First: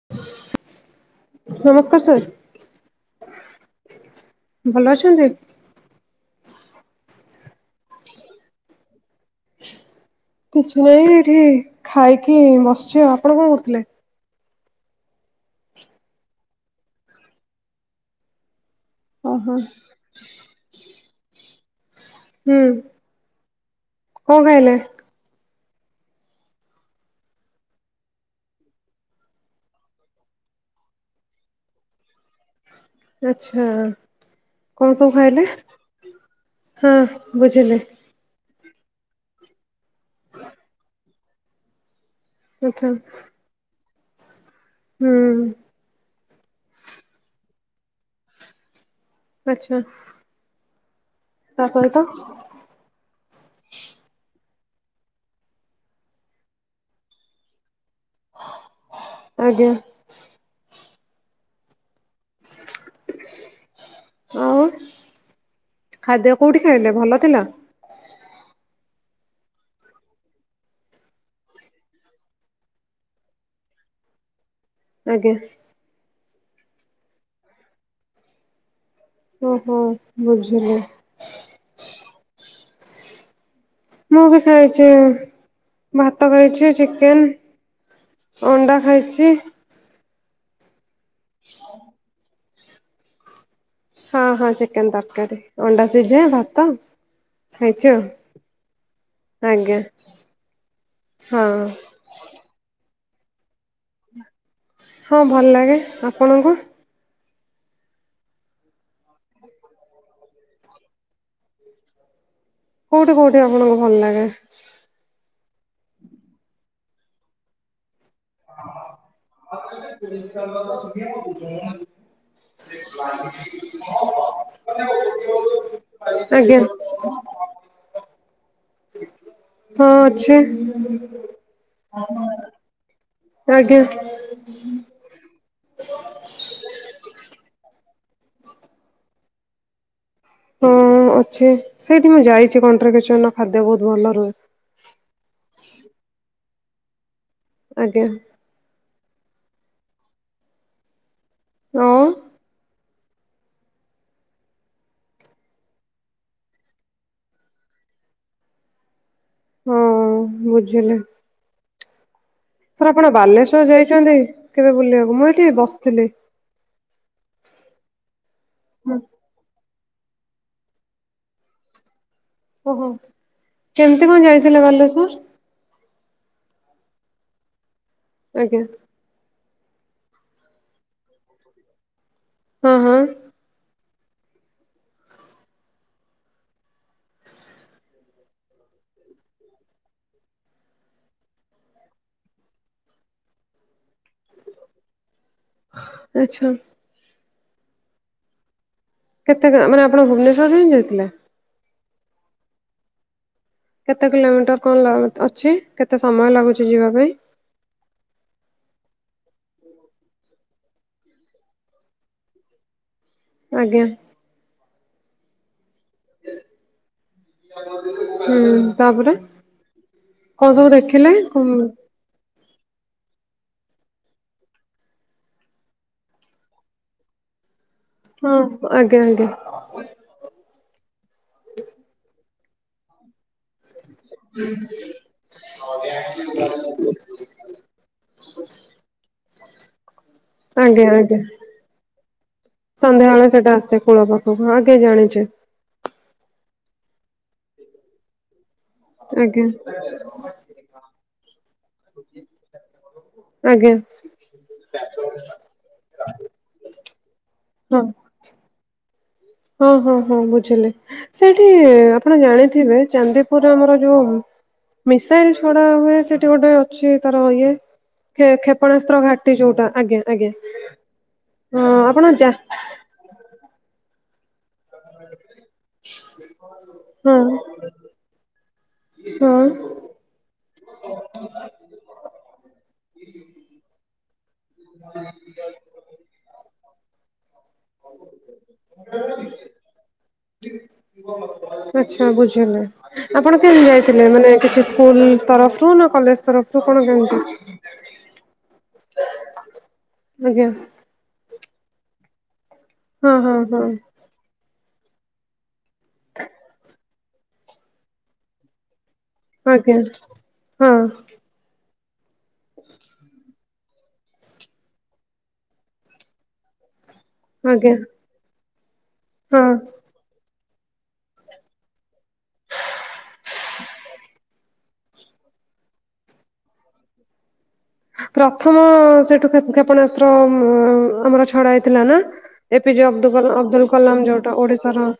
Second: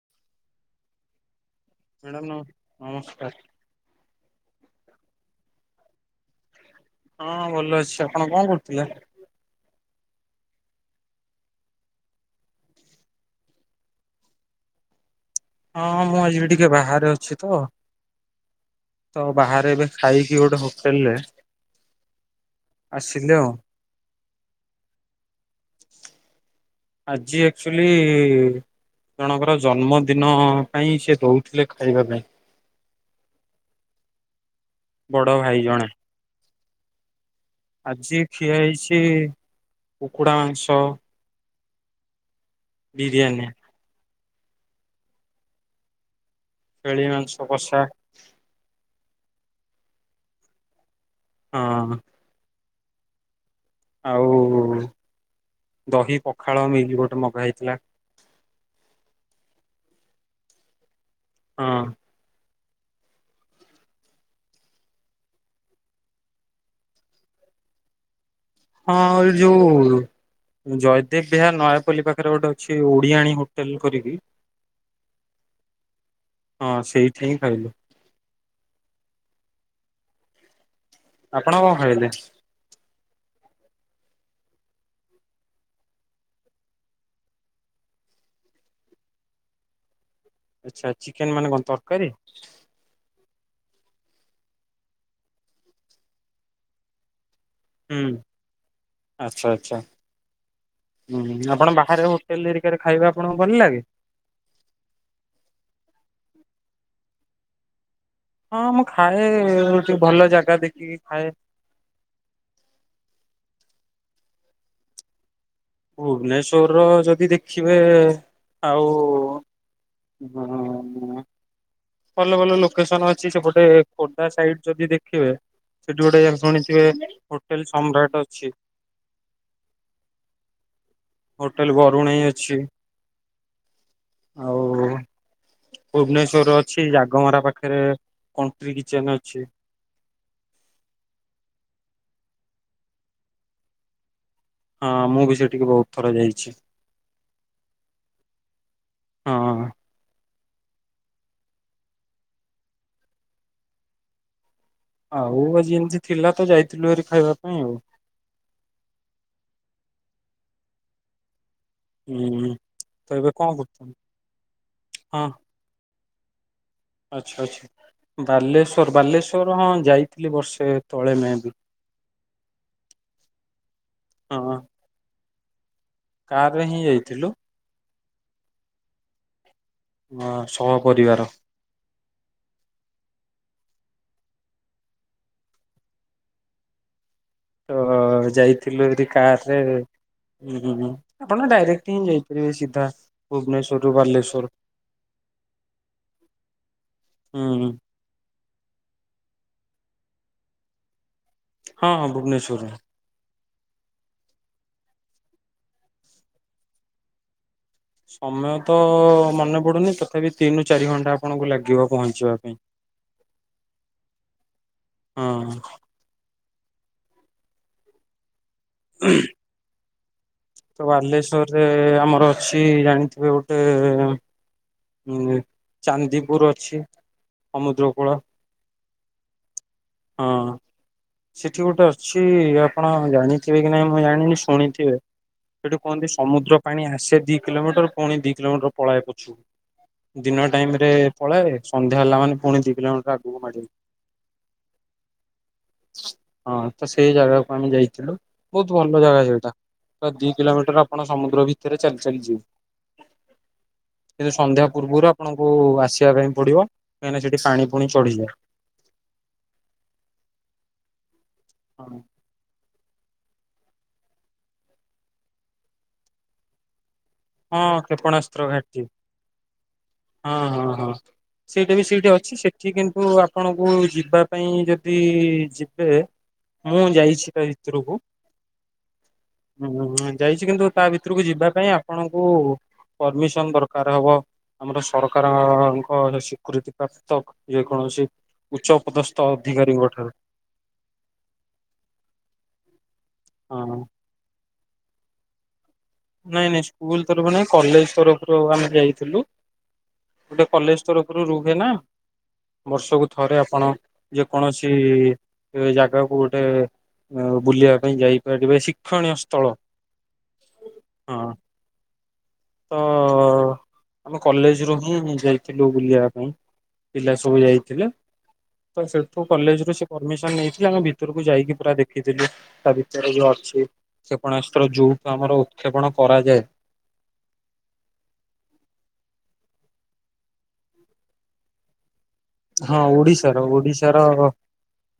[inaudible] ନମସ୍କାର sir madam ନମ ନମସ୍କାର। ଭଲ ଅଛନ୍ତି? ହଁ ଭଲ ଅଛି ଆପଣ କଣ କରୁଥିଲେ? କିଛି ନାହିଁ ଏଠି ଖାଇକି ବସ୍ଚି, ଆପଣ କଣ କରୁଥିଲେ? ହଁ ହଁ ମୁଁ ଆଜି ବି ଟିକେ ବାହାରେ ଅଛି ତ। ତ ଓହୋ ବାହାରେ ଏବେ ଖାଇକି ଗୋଟେ ହୋଟେଲରେ ହୁଁ ଆସିଲେ ଆଉ କଣ ଖାଇଲେ? ଆଜି ଆକ୍ଚୁଲି ଜଣଙ୍କର ଜନ୍ମଦିନ ପାଇଁ ସେ ଦଉଥିଲେ ଖାଇବା ପାଇଁ। ଆଛା କଣ ସବୁ ବଡ ଖାଇଲେ ଭାଇ ଜଣେ ହଁ ବୁଝିଲେ। ସିଏ ଖିଆ ହେଇଛି କୁକୁଡ଼ା ମାଂସ। ଆଚ୍ଛା। ବିରିୟାନୀ ହୁଁ। ଚେଳି ମାଂସ କଷା। ଆଚ୍ଛା। ତା ହଁ ସହିତ? ଆଉ ଦହି ପଖାଳ ମିଲ୍ ଗୋଟେ ମଗା ହେଇଥିଲା। ଆଜ୍ଞା। ହଁ। ହ ଆଉ ଖାଦ୍ୟ କୋଉଠି ଖାଇଲେ ଭଲ ଥିଲା? ହଁ ଏ ଯୋଉ ଜୟଦେବ ବିହାର ନୟାପଲ୍ଲୀ ପାଖରେ ଗୋଟେ ଅଛି ଓଡ଼ିଆଣି ହୋଟେଲ କରିକି। ଆଜ୍ଞା। ହଁ ସେଇଠି ହିଁ ଖାଇଲୁ। ଓହୋ ବୁଝିଲି। ଆପଣ କଣ ଖାଇଲେ? ମୁଁ ବି ଖାଇଛି ଭାତ ଖାଇଛି ଚିକେନ। ଅଣ୍ଡା ଖାଇଛି। ଆଛା ଚିକେନ ମାନେ କଣ ତରକାରୀ? ହଁ ହଁ ଚିକେନ ତରକାରୀ ଅଣ୍ଡା ସିଝା ଭାତ। ଖାଇଛ ହୁଁ ଆଉ ଆଚ୍ଛା ଆଚ୍ଛା ଆଜ୍ଞା ହଁ। ତେଲହେରିକାରେ ଖାଇବା ଆପଣଙ୍କୁ ଭଲ ଲାଗେ? ହଁ ଭଲ ଲାଗେ, ଆପଣଙ୍କୁ? ହଁ ମୁଁ ଖାଏ ଟି ଭଲ ଜାଗା ଦେଖିକି ଖାଏ। କୋଉଠି କୋଉଠି ଆପଣଙ୍କୁ ଭଲ ଲାଗେ? ଭୁବନେଶ୍ଵରର ଯଦି ଦେଖିବେ ଆଉ ହଁ [unintelligible] ଭଲ ଭଲ ଲୋକେସନ ଅଛି ସେପଟେ ଖୋର୍ଦ୍ଧା ସାଇଡ଼୍ ଯଦି ଦେଖିବେ ସେ ଟି ଗୋଟେ ଆଜ୍ଞା ଶୁଣିଥିବେ ହୋଟେଲ ସମ୍ରାଟ ଅଛି। ହଁ ଅଛି ହୋଟେଲ ବରୁଣେଇ ଅଛି। ଆଜ୍ଞା। ଆଉ ଭୁବନେଶ୍ଵର ଛି ଜାଗମରା ପାଖରେ କଣ୍ଟ୍ରି କିଚେନ ଅଛି। ହଁ ଅଛି ସେଇଠି ମୁଁ ଯାଇଛି କଣ୍ଟ୍ରି କିଚନ ଖାଦ୍ୟ ବହୁତ ଭଲ ରୁହେ। ହଁ ମୁଁ ବି ସେଠିକି ବହୁତ ଥର ଯାଇଛି। ଆଜ୍ଞା। ହଁ। ଆଉ ଆଉ ଆଜି ଏମ୍ତି ଥିଲା ତ ଯାଇଥିଲୁ ହାରି ଖାଇବା ପାଇଁ ଆଉ। ହଁ ବୁଝିଲି। ହୁଁ ସାର୍ ଆପଣ ତ ଏବେ କଣ ବାଲେଶ୍ଵର କରୁଛନ୍ତି? ଯାଇଛନ୍ତି କେବେ ବୁଲିବାକୁ, ମୁଁ ଏଇଠି ବସଥିଲି। ଆଚ୍ଛା-ଆଚ୍ଛା। ବାଲେଶ୍ଵର-ବାଲେଶ୍ଵର ହଁ ଯାଇଥିଲି ବର୍ଷେ ତଳେ ମେଁ ବି। ଓହୋ କେମ୍ତି କଣ ଯାଇଥିଲେ ବାଲେଶ୍ଵର? କାର୍ ରେ ହିଁ ଯାଇଥିଲୁ। ଆଜ୍ଞା। ହଁ ସହ ପରିବାର। ହଁ-ହଁ। ତ ଯାଇଥିଲୁ ଏଠି କାର୍ ରେ। ହୁଁ ଆପଣ ଡାଇରେକ୍ଟ ହିଁ ଯାଇପାରିବେ ସିଧା ଭୁବନେଶ୍ୱରରୁ ବାଲେଶ୍ୱର। ଆଚ୍ଛା। ହୁଁ-ହୁଁ। କେତେ [unintelligible] ମାନେ ଆପଣ ଭୁବନେଶ୍ୱରରୁ ହିଁ ଯାଇଥିଲା? ହଁ ଭୁବନେଶ୍ଵରରୁ। କେତେ କିଲୋମିଟର କଣ ଲ ଅଛି କେତେ ସମୟ ଲାଗୁଚି ଯିବା ପାଇଁ? ସମୟ ତ ମନେପଡୁନି ତଥାପି ତିନ ରୁ ଚାରି ଘଣ୍ଟା ଆପଣଙ୍କୁ ଲାଗିବ ପହଞ୍ଚିବା ପାଇଁ। ଆଜ୍ଞା। ହଁ। ହୁଁ ତାପରେ? କଣ ସବୁ ତ ଦେଖିଲେ ବାଲେଶ୍ଵରରେ କଣ ଆମର ଅଛି ଜାଣିଥିବେ ଗୋଟେ ଉଁ ଚାନ୍ଦିପୁର୍ ଅଛି ସମୁଦ୍ରକୂଳ। ହଁ ଆଜ୍ଞା-ଆଜ୍ଞା। ହଁ ସେଠି ଗୋଟେ ଅଛି ଆପଣ ଜାଣି ଥିବେ କି ନାଇଁ ମୁଁ ଜାଣିନି ଶୁଣିଥିବେ ସେଠି କୁହନ୍ତି ସମୁଦ୍ର ପାଣି ଆସେ ଦି କିଲୋମିଟର ପୁଣି ଦି କିଲୋମିଟର ପଳଏ ପଛୁ ଦିନ ଟାଇମ୍ ଆଜ୍ଞା ରେ ଆଜ୍ଞା ପଳଏ ସନ୍ଧ୍ୟା ହେଲା ମାନେ ପୁଣି ଦିଇ କିଲୋମିଟର ସନ୍ଧ୍ୟାବେଳେ ଆଗକୁ ସେଟା ମାଡ଼ିବ। ଆସେ କୂଳ ପାଖକୁ ଆଜ୍ଞା ଜାଣିଚି। ହଁ ତ ସେଇ ଜାଗାକୁ ଆମେ ଯାଇଥିଲୁ। ବହୁତ୍ ଭଲ ଜାଗା ଆଜ୍ଞା ସେଇଟା, ତ ଦି କିଲୋମିଟର ଆପଣ ସମୁଦ୍ର ଭିତରେ ଚାଲି-ଚାଲି ଯିବେ। ଆଜ୍ଞା। କିନ୍ତୁ ସନ୍ଧ୍ୟା ପୂର୍ବରୁ ଆପଣଙ୍କୁ ଆସିବା ପାଇଁ ପଡିବ, କାହିଁକିନା ସେଠି ପାଣି ପୁଣି ଚଢିଯାଏ। ହଁ-ହଁ-ହଁ ବୁଝିଲି ସେଇଠି ଆପଣ ଜାଣିଥିବେ ଚାନ୍ଦି ପୁର୍ ଆମର ଯୋଉ ମିସାଇଲ୍ ଛଡା ହୁଏ ସେଠି ଗୋଟେ ଅଛି ତାର ଇଏ ହଁ ଖେ କ୍ଷେପଣାସ୍ତ୍ର ଘାଟି ଖେପଣାସ୍ତ୍ର ଘାଟି ଯୋଉଟା ହଁ ଆଜ୍ଞା-ଆଜ୍ଞା। ହଁ ହଁ ସେଇଟା ବି ସେଇଠି ଅଛି ସେଠି କିନ୍ତୁ ଆପଣଙ୍କୁ ଯିବା ପାଇଁ ଯ ଦି ଯିବେ ମୁଁ ହଁ ଯାଇଛି ତା ଭିତୁରୁକୁ। ହଁ ଉଁ ଯାଇଛି କିନ୍ତୁ ତା ଭିତରକୁ ଯିବା ପାଇଁ ଆ ଆପଣଙ୍କୁ ପରମିସନ୍ ଦରକାର ହବ ଆମର ସରକାରଙ୍କ ସୀକୃତି ପ୍ରାପ୍ତ ଯେକୌଣସି ଉଚ୍ଚ ପଦସ୍ଥ ଅଧିକାରୀଙ୍କ ଠାରୁ। ଆଚ୍ଛା ବୁଝିଲି, ଆପଣ କେମତି ହଁ ଯାଇଥିଲେ ମାନେ କିଛି ସ୍କୁଲ୍ ତରଫରୁ ନା କଲେଜ ତରଫରୁ ନାଇଁ-ନାଇଁ କଣ ସ୍କୁଲ୍ କେମିତି? ତରଫରୁ ନାଇଁ କଲେଜ୍ ତରଫରୁ ଆମେ ଯାଇଥିଲୁ, ଗୋଟେ ଆଜ୍ଞା କଲେଜ୍ ତରଫରୁ ରୁହେ ନା ବର୍ଷକୁ ହଁ ଥରେ ହଁ ହଁ ଆପଣ ଯେ କୌଣସି ଜାଗାକୁ ଗୋଟେ ବୁଲିବା ପାଇଁ ଯାଇପାରିବେ ଶିକ୍ଷଣୀୟ ସ୍ଥଳ ଆଜ୍ଞା ହଁ। ହଁ ତ ଆମେ କଲେଜ୍ ରୁ ହିଁ ଯାଇଥିଲୁ ବୁଲିବା ପାଇଁ ପିଲା ସବୁ ଆଜ୍ଞା। ଯାଇଥିଲେ। ତ ସେଠୁ ହଁ କଲେଜ ରୁ ସେ ପରମିସନ ନେଇଥିଲେ ଆମେ ଭିତରକୁ ଯାଇକି ପୁରା ଦେଖିଥିଲୁ ତା ଭିତରେ ଯ ଅଛି କ୍ଷେପଣାସ୍ତ୍ର ଯୋଉଠୁ ଆମର ଉତ୍କ୍ଷେପଣ କରାଯାଏ। ପ୍ରଥମ ସେଠୁ ଖେଏ କ୍ଷେପଣାସ୍ତ୍ର ଆମର ଛଡା ହେଇଥିଲା ନା? ହଁ ଏପିଜେ ଅବ ଅବଦୁଲ ଓଡିଶାର କଲାମ ଅବଦୁଲ୍ ଓଡିଶାର କଲାମ୍ ଯୋଉଟା ଓଡିଶାର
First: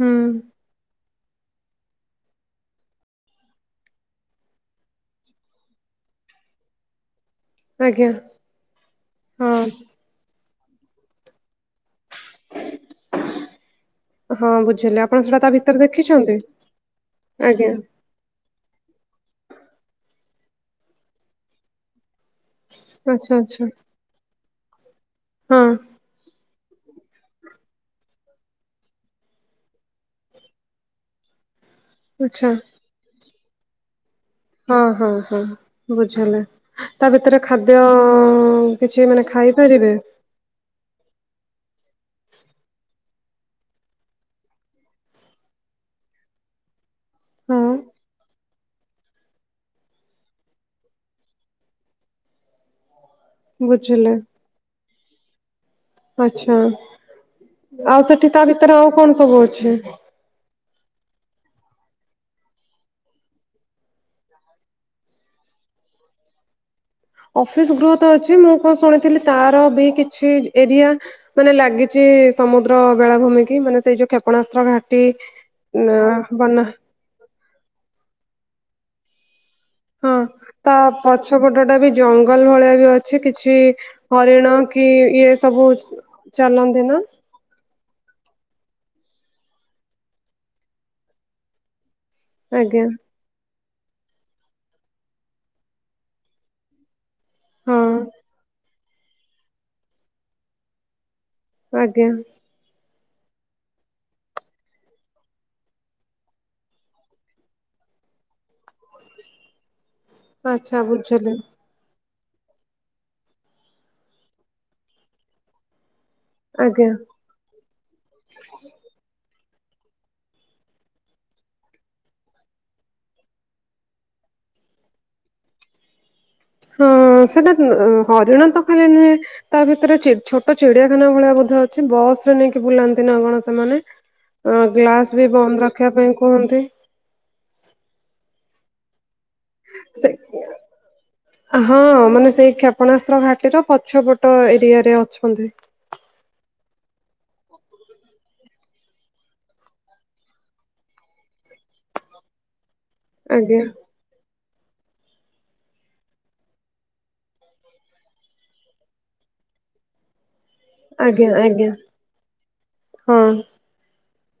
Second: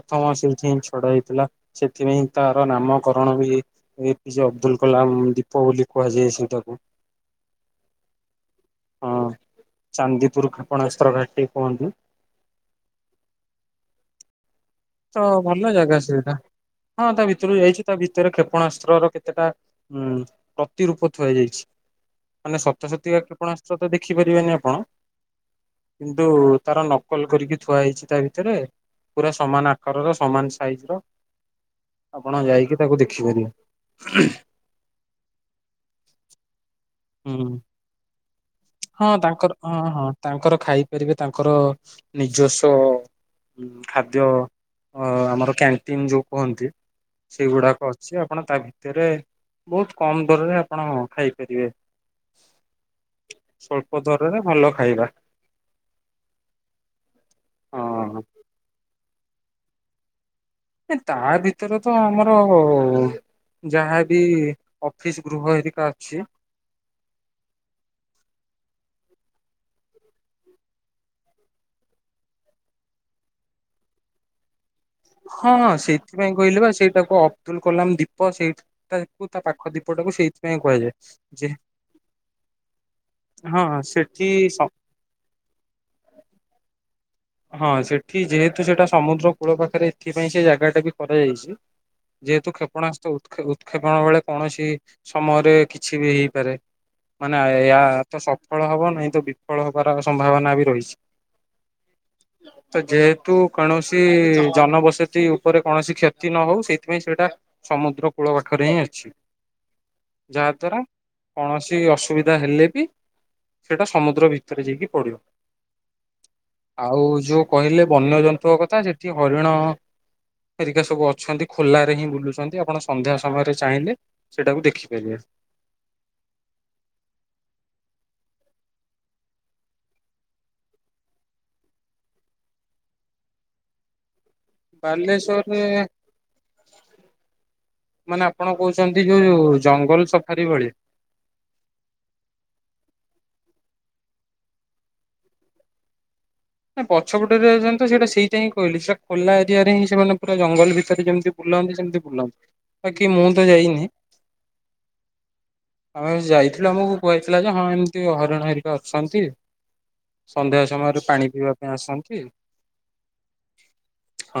ହୁଁ ସିଠୀ ହି ଛଡା ହେଇଥିଲା ସେଥିପାଇଁ ତାର ନାମକରଣ ବି ଏ ପିଜ ଅବଦୁଲ କଲାମ ଦୀପ ବୋଲି କୁହାଯାଏ ସେଟାକୁ ଆଜ୍ଞା ହଁ ଚାନ୍ଦିପୁର କ୍ଷପଣାସ୍ତ୍ର ଘାଟିି କୁହନ୍ତୁ। ହଁ ବୁଝିଲେ ଆ ତ ଭଲ ଜାଗା ସେଟା ହଁ ତା ଭିତରୁ ଆଜ୍ଞା ଯାଇଛି ତା ଭିତ ଭିତରେ କ୍ଷେପଣାସ୍ତ୍ରର କେତେଟା ଉଁ ପ୍ରତିରୂପ ଥୁଆଯାଇଛି? ମାନେ ଶତ ଶତିକ ଆଚ୍ଛା ଆଚ୍ଛା। କ୍ଷପଣାସ୍ତ୍ର ତ ଦେଖିପାରିବେନି ଆପଣ? ହଁ କିନ୍ତୁ ତାର ନକଲ କରିକି ଥୁଆ ହେଇଛି ତା ଭିତରେ ପୁରା ସମାନ ଆ କାରର ସମାନ ସାଇଜ ର ଆପଣ ଆଚ୍ଛା। ଯାଇକି ତାକୁ ଦେଖିପାରିବେ। ହଁ ହଁ ହଁ ବୁଝିଲେ ତା ହୁଁ ଭିତରେ ଖାଦ୍ୟ କିଛି ହଁ ମାନେ ତାଙ୍କର ହଁ ଖାଇପାରିବେ? ହଁ ତାଙ୍କର ଖାଇପାରିବେ ତାଙ୍କର ନିଜସ୍ୱ ଉ ଖାଦ୍ୟ ଅ ଆମର କ୍ୟାଣ୍ଟିନ ଯୋଉ କୁହନ୍ତି ହଁ ସେଗୁଡାକ ଅଛି ଆପଣ ତା ଭିତରେ ବହୁତ କମ ଦରରେ ଆପଣ ଖାଇପାରିବେ ସ୍ୱଳ୍ପ ବୁଝିଲେ। ଦ୍ୱାରରେ ଭଲ ଖାଇବା ଆଛା ଆଉ ହଁ ସେଠି ତା ଭିତରେ ଆଉ କଣ ସବୁ ଅଛି? ଏ ତା ଭିତରେ ତ ଆମର ଅ ଯାହାବି ଅଫିସ ଗୃହ ହେରିକା ଅଛି। ଅଫିସ ଗ୍ରୋ ତ ଅଛି ମୁଁ କଣ ଶୁଣିଥିଲି ତାର ବି କିଛି ଏରିଆ ମାନେ ଲାଗିଛି ସମୁଦ୍ର ବେଳାଭୂମି କି ମାନେ ସେଇ ଯୋଉ କ୍ଷେପଣାସ୍ତ୍ର ଘା ଟି ନା ବନା ତାକୁ ଅବଦୁଲ କଲାମ ଦୀପ ସେଇ -ଟାକୁ ତା ପାଖ ଦୀପ ହଁ ତା ପଛ ପଟ ଟା ବି ଜଙ୍ଗଲ ଭଳିଆ ବି ଅଛି କିଛି ହଁ ସେଠି ହରିଣ କି ଇ ଇଏ ସବୁ ଚାଲନ୍ତି ନା? ହଁ ସେଠି ଯେହେତୁ ସେଟା ସମୁଦ୍ର କୂଳ ପାଖରେ ଏଥିପାଇଁ ସେ ଜାଗା ଟା ବି କରାଯାଇଛି। ଯେହେତୁ ଆଜ୍ଞା କ୍ଷେପଣାସ୍ତ୍ର ଉତୁଖେ ଉତ୍କ୍ଷେପଣ ବେଳେ କୌଣସି ସମୟରେ କିଛି ବି ହେଇପାରେ। ମାନେ ହଁ ଏହାୟ ତ ସଫଳ ହବ ନହିଁ ତ ବିଫଳ ହବାର ସମ୍ଭାବନା ବି ରହିଛି। ଆଜ୍ଞା ତ ଯେହେତୁ କୌଣସି ଜନବସତି ଉପରେ କୌଣସି କ୍ଷତି ନ ହଉ ସେଇଥିପାଇଁ ସେଇଟା ସମୁଦ୍ର କୂଳ ପାଖରେ ହିଁ ଅଛି। [inaudible] ଯାହା ଆଚ୍ଛା ଦ୍ଵାରା ବୁଝିଲି କୌଣସି କିଛି ଅସୁବିଧା ହେଲେ ବି ସେଇଟା ସମୁଦ୍ର ଭିତରେ ଯାଇକି ପଡିବ। ଆଜ୍ଞା ଆଉ ଯୋଉ କହିଲେ ବନ୍ୟଜନ୍ତୁଙ୍କ କଥା ସେଠି ହରିଣ ହେରିକା ସବୁ ଅଛନ୍ତି ଖୋଲାରେ ହିଁ ବୁଲୁଛନ୍ତି ଆପଣ ସନ୍ଧ୍ୟା ସମୟରେ ଚାହିଁଲେ ସେଇଟାକୁ ଦେଖିପାରିବେ ହଁ ସେଟା ଉଁ ହରିଣ ତ ଖାଲି ନୁହେଁ ତା ଭିତରେ ଚି ଛୋଟ ଚିଡିଆଖାନା ଭଳିଆ ବୋଧେ ଅଛି ବସ ରେ ନେଇକି ବୁଲାନ୍ତି ନା କଣ ସେମାନେ। [inaudible] ଆଁ ଗ୍ଲାସ ବି ବାଲେଶ୍ଵରରେ ବନ୍ଦ ରଖିବା ପାଇଁ କୁହନ୍ତି। ମାନେ ଆପଣ କହୁଛନ୍ତି ଯୋଉ ଜଙ୍ଗଲ ସେ ସଫାରି ଭଳିଆ ହଁ ମାନେ ସେଇ କ୍ଷେପଣାସ୍ତ୍ର ଘାଟିର ପଛପଟ ଏରିଆ ରେ ଅଛନ୍ତି। ନା ପଛ ପଟରେ ଅଛନ୍ତି ତୋ ସେଇଟା ସେଇଥିପାଇଁ କହିଲି। ସେ ଖୋଲା ଏରିଆରେ ହିଁ ସେମାନେ ପୁରା ଜଙ୍ଗଲ ଭିତରେ ଯେମିତି ବୁଲନ୍ତି ସେମିତି ବୁଲନ୍ତି, ବାକି ମୁଁ ତ ଆଜ୍ଞା ଯାଇନି। ଆମେ ଯାଇଥିଲୁ ଆମକୁ କୁହାଯାଇଥିଲା ଯେ, ହଁ ଏମିତି ହରିଣ ହେରିକା ଅଛନ୍ତି। ସନ୍ଧ୍ୟା ସମୟରେ ଆଜ୍ଞା ପାଣି ପିଇବା ଆଜ୍ଞା ପାଇଁ ଆସନ୍ତି। ହଁ। ହଁ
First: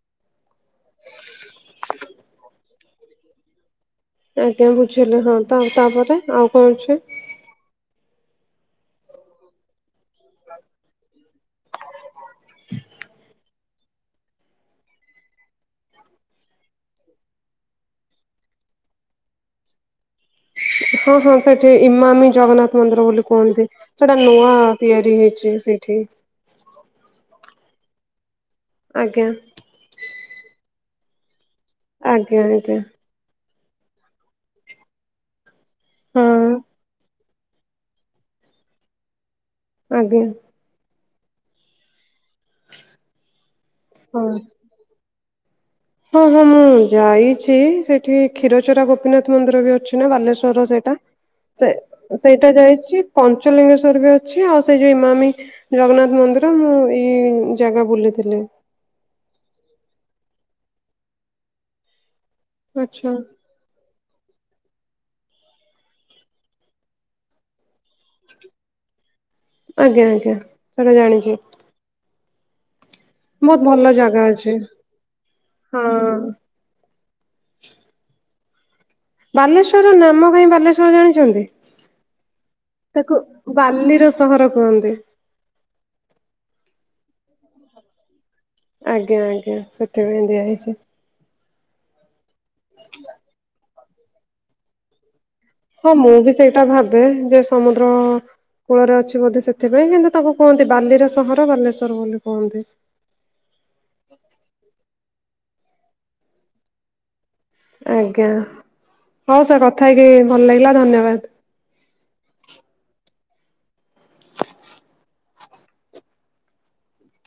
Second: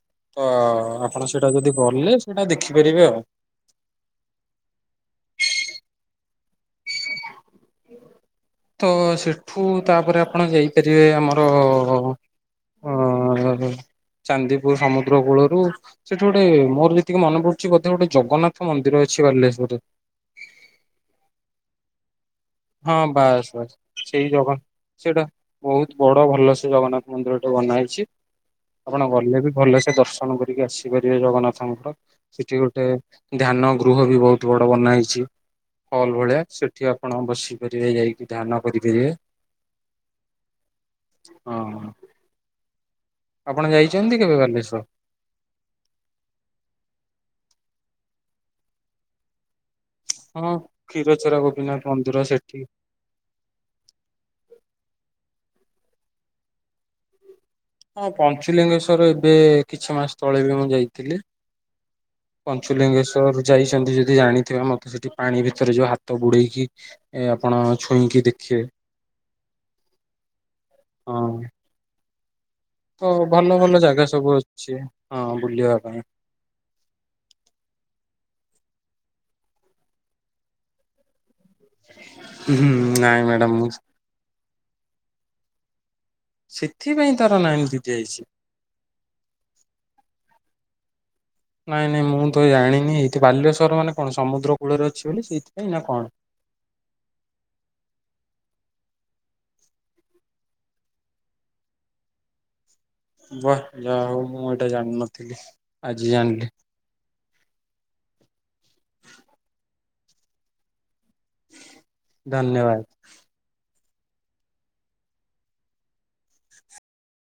- ତ ଆପଣ ସେଇଟା ଯଦି ଗଲେ ସେଇଟା ଦେଖିପାରିବେ ଆଉ। ଆଜ୍ଞା ବୁଝିଲେ ହଁ ତୋ ତାପରେ ଆଉ କଣ ଅଛି? ତ ସେଠୁ ତାପରେ ଆପଣ ଯାଇପାରିବେ ଆମର ଅ-ଅ ଅ - ଅ - ଅ ଚାନ୍ଦିପୁର ସମୁଦ୍ର କୂଳରୁ ସେଠି ଗୋଟେ ମୋର ଯେତିକି ମନେ ପଡୁଛି ବୋଧେ ଗୋଟେ ଜଗନ୍ନାଥ ମନ୍ଦିର ଅଛି ବାଲେଶ୍ଵରରେ। ହଁ ହଁ ସେଠି ଇମାମୀ ଜଗନ୍ନାଥ ହଁ ମନ୍ଦିର ବୋଲି ବାସ୍ କୁହନ୍ତି। ବାସ୍ ସେଇଟା ସେଇ ନୂଆ ଜଗା ତିଆରି ସେଇଟା ହେଇଛି ବହୁତ ସେଇଠି। ବଡ ଭଲ ସେ ଜଗନ୍ନାଥ ମନ୍ଦିର ଟେ ବନା ହେଇଛି। ଆପଣ ଆଜ୍ଞା। ଗଲେ ବି ଭଲସେ ଦର୍ଶନ କରିକି ଆସିପାରିବେ ଜଗନ୍ନାଥ। [inaudible] ଆଜ୍ଞା ସେଠି ଆଜ୍ଞା ଗୋଟେ ଧ୍ୟାନ ଗୃହ ବି ବହୁତ ବଡ ବନା ହେଇଛି। ହୋଲ ଭଳିଆ ହଁ ସେଠି ଆପଣ ବସିପାରିବେ ଯାଇକି ଧ୍ୟାନ କରିପାରିବେ। ଆଜ୍ଞା ହଁ। ଆପଣ ଯାଇଛନ୍ତି କେବେ ହଁ। ବାଲେଶ୍ଵର? ହଁ ହଁ ମୁଁ ଯାଇଛି ସେଠି କ୍ଷୀରଚୋରା ଗୋପୀନାଥ ମନ୍ଦିର ବି ଅଛି। ଅଛି ନା ହଁ ବାଲେଶ୍ଵରର ସେଇଟା। କ୍ଷୀରଚୋରା ସେ ଗୋପୀନାଥ ମନ୍ଦିର ସେଇଟା ସେଠି ଯାଇଛି ପଞ୍ଚଲିଙ୍ଗେଶ୍ଵର ବି ଅଛି ଆଉ ସେଇ ଯୋଉ ଇମାମି ଜଗନ୍ନାଥ ମନ୍ଦିର ମୁଁ ଏଇ ଜାଗା ହଁ ବୁଲିଥିଲି ପଞ୍ଚୁଲିଙ୍ଗେଶ୍ଵର ଏବେ କିଛି ମାସ ତଳେ ବି ମୁଁ ଯାଇଥିଲି। ଆଚ୍ଛା। ପଞ୍ଚୁଲିଙ୍ଗେଶ୍ୱର ଯାଇଛନ୍ତି ଯଦି ଜାଣିଥିବେ ମତେ ସେଠି ପାଣି ଭିତରେ ଯୋଉ ହାତ ବୁଡେଇକି ଏ ଆପଣ ଛୁଇଁକି ଦେଖିବେ। ଆଜ୍ଞା ଆଜ୍ଞା ସେଟା ହଁ ଜାଣିଛି ତୋ ଭଲ ଭଲ ଜାଗା ସବୁ ଅଛି ହଁ ବୁଲିବା ପାଇଁ। ହଁ ବାଲେଶ୍ୱରର ନାମ କାହିଁ ବାଲେଶ୍ଵର ଜାଣିଛନ୍ତି। ହୁଁ ତାକୁ ନାଇଁ ମ୍ୟାଡାମ ମୁଁ ବାଲିର ସ୍ୱର ସହର କୁହନ୍ତି। ସେଥିପାଇଁ ତାର ନାଁ ଏମିତି ଦିଆ ଯାଇଛି? ଆଜ୍ଞା ଆଜ୍ଞ ସେଥିପାଇଁ ଦିଆହେଇଛି। ନାଇଁ ନାଇଁ ମୁଁ ତ ଜାଣିନି? ଏଇଠି ବାଲେଶ୍ୱର ମାନେ କଣ ସମୁଦ୍ର କୂଳରେ ଅଛି ବୋଲି ସେଇଥି ହଁ ମୁଁ ବି ସେଇଟା ଭାବେ ଯେ ସମୁଦ୍ର କୂଳରେ ଅଛି ବୋଧେ ସେଥିପାଇଁ। କିନ୍ତୁ ତାକୁ କୁହନ୍ତି ବାଲିର ସହର ବାଲେଶ୍ୱର ବୋଲି କୁହନ୍ତି। ବାଃ ଯାହା ହଉ ମୁଁ ଏଇଟା ଜାଣିନଥିଲି, ଆଜି ଜାଣିଲି। ଆଜ୍ଞା ହଉ ସାର୍ କଥା ହେଇକି ଭଲ ଲାଗିଲା ଧନ୍ୟବାଦ। ଧନ୍ୟବାଦ।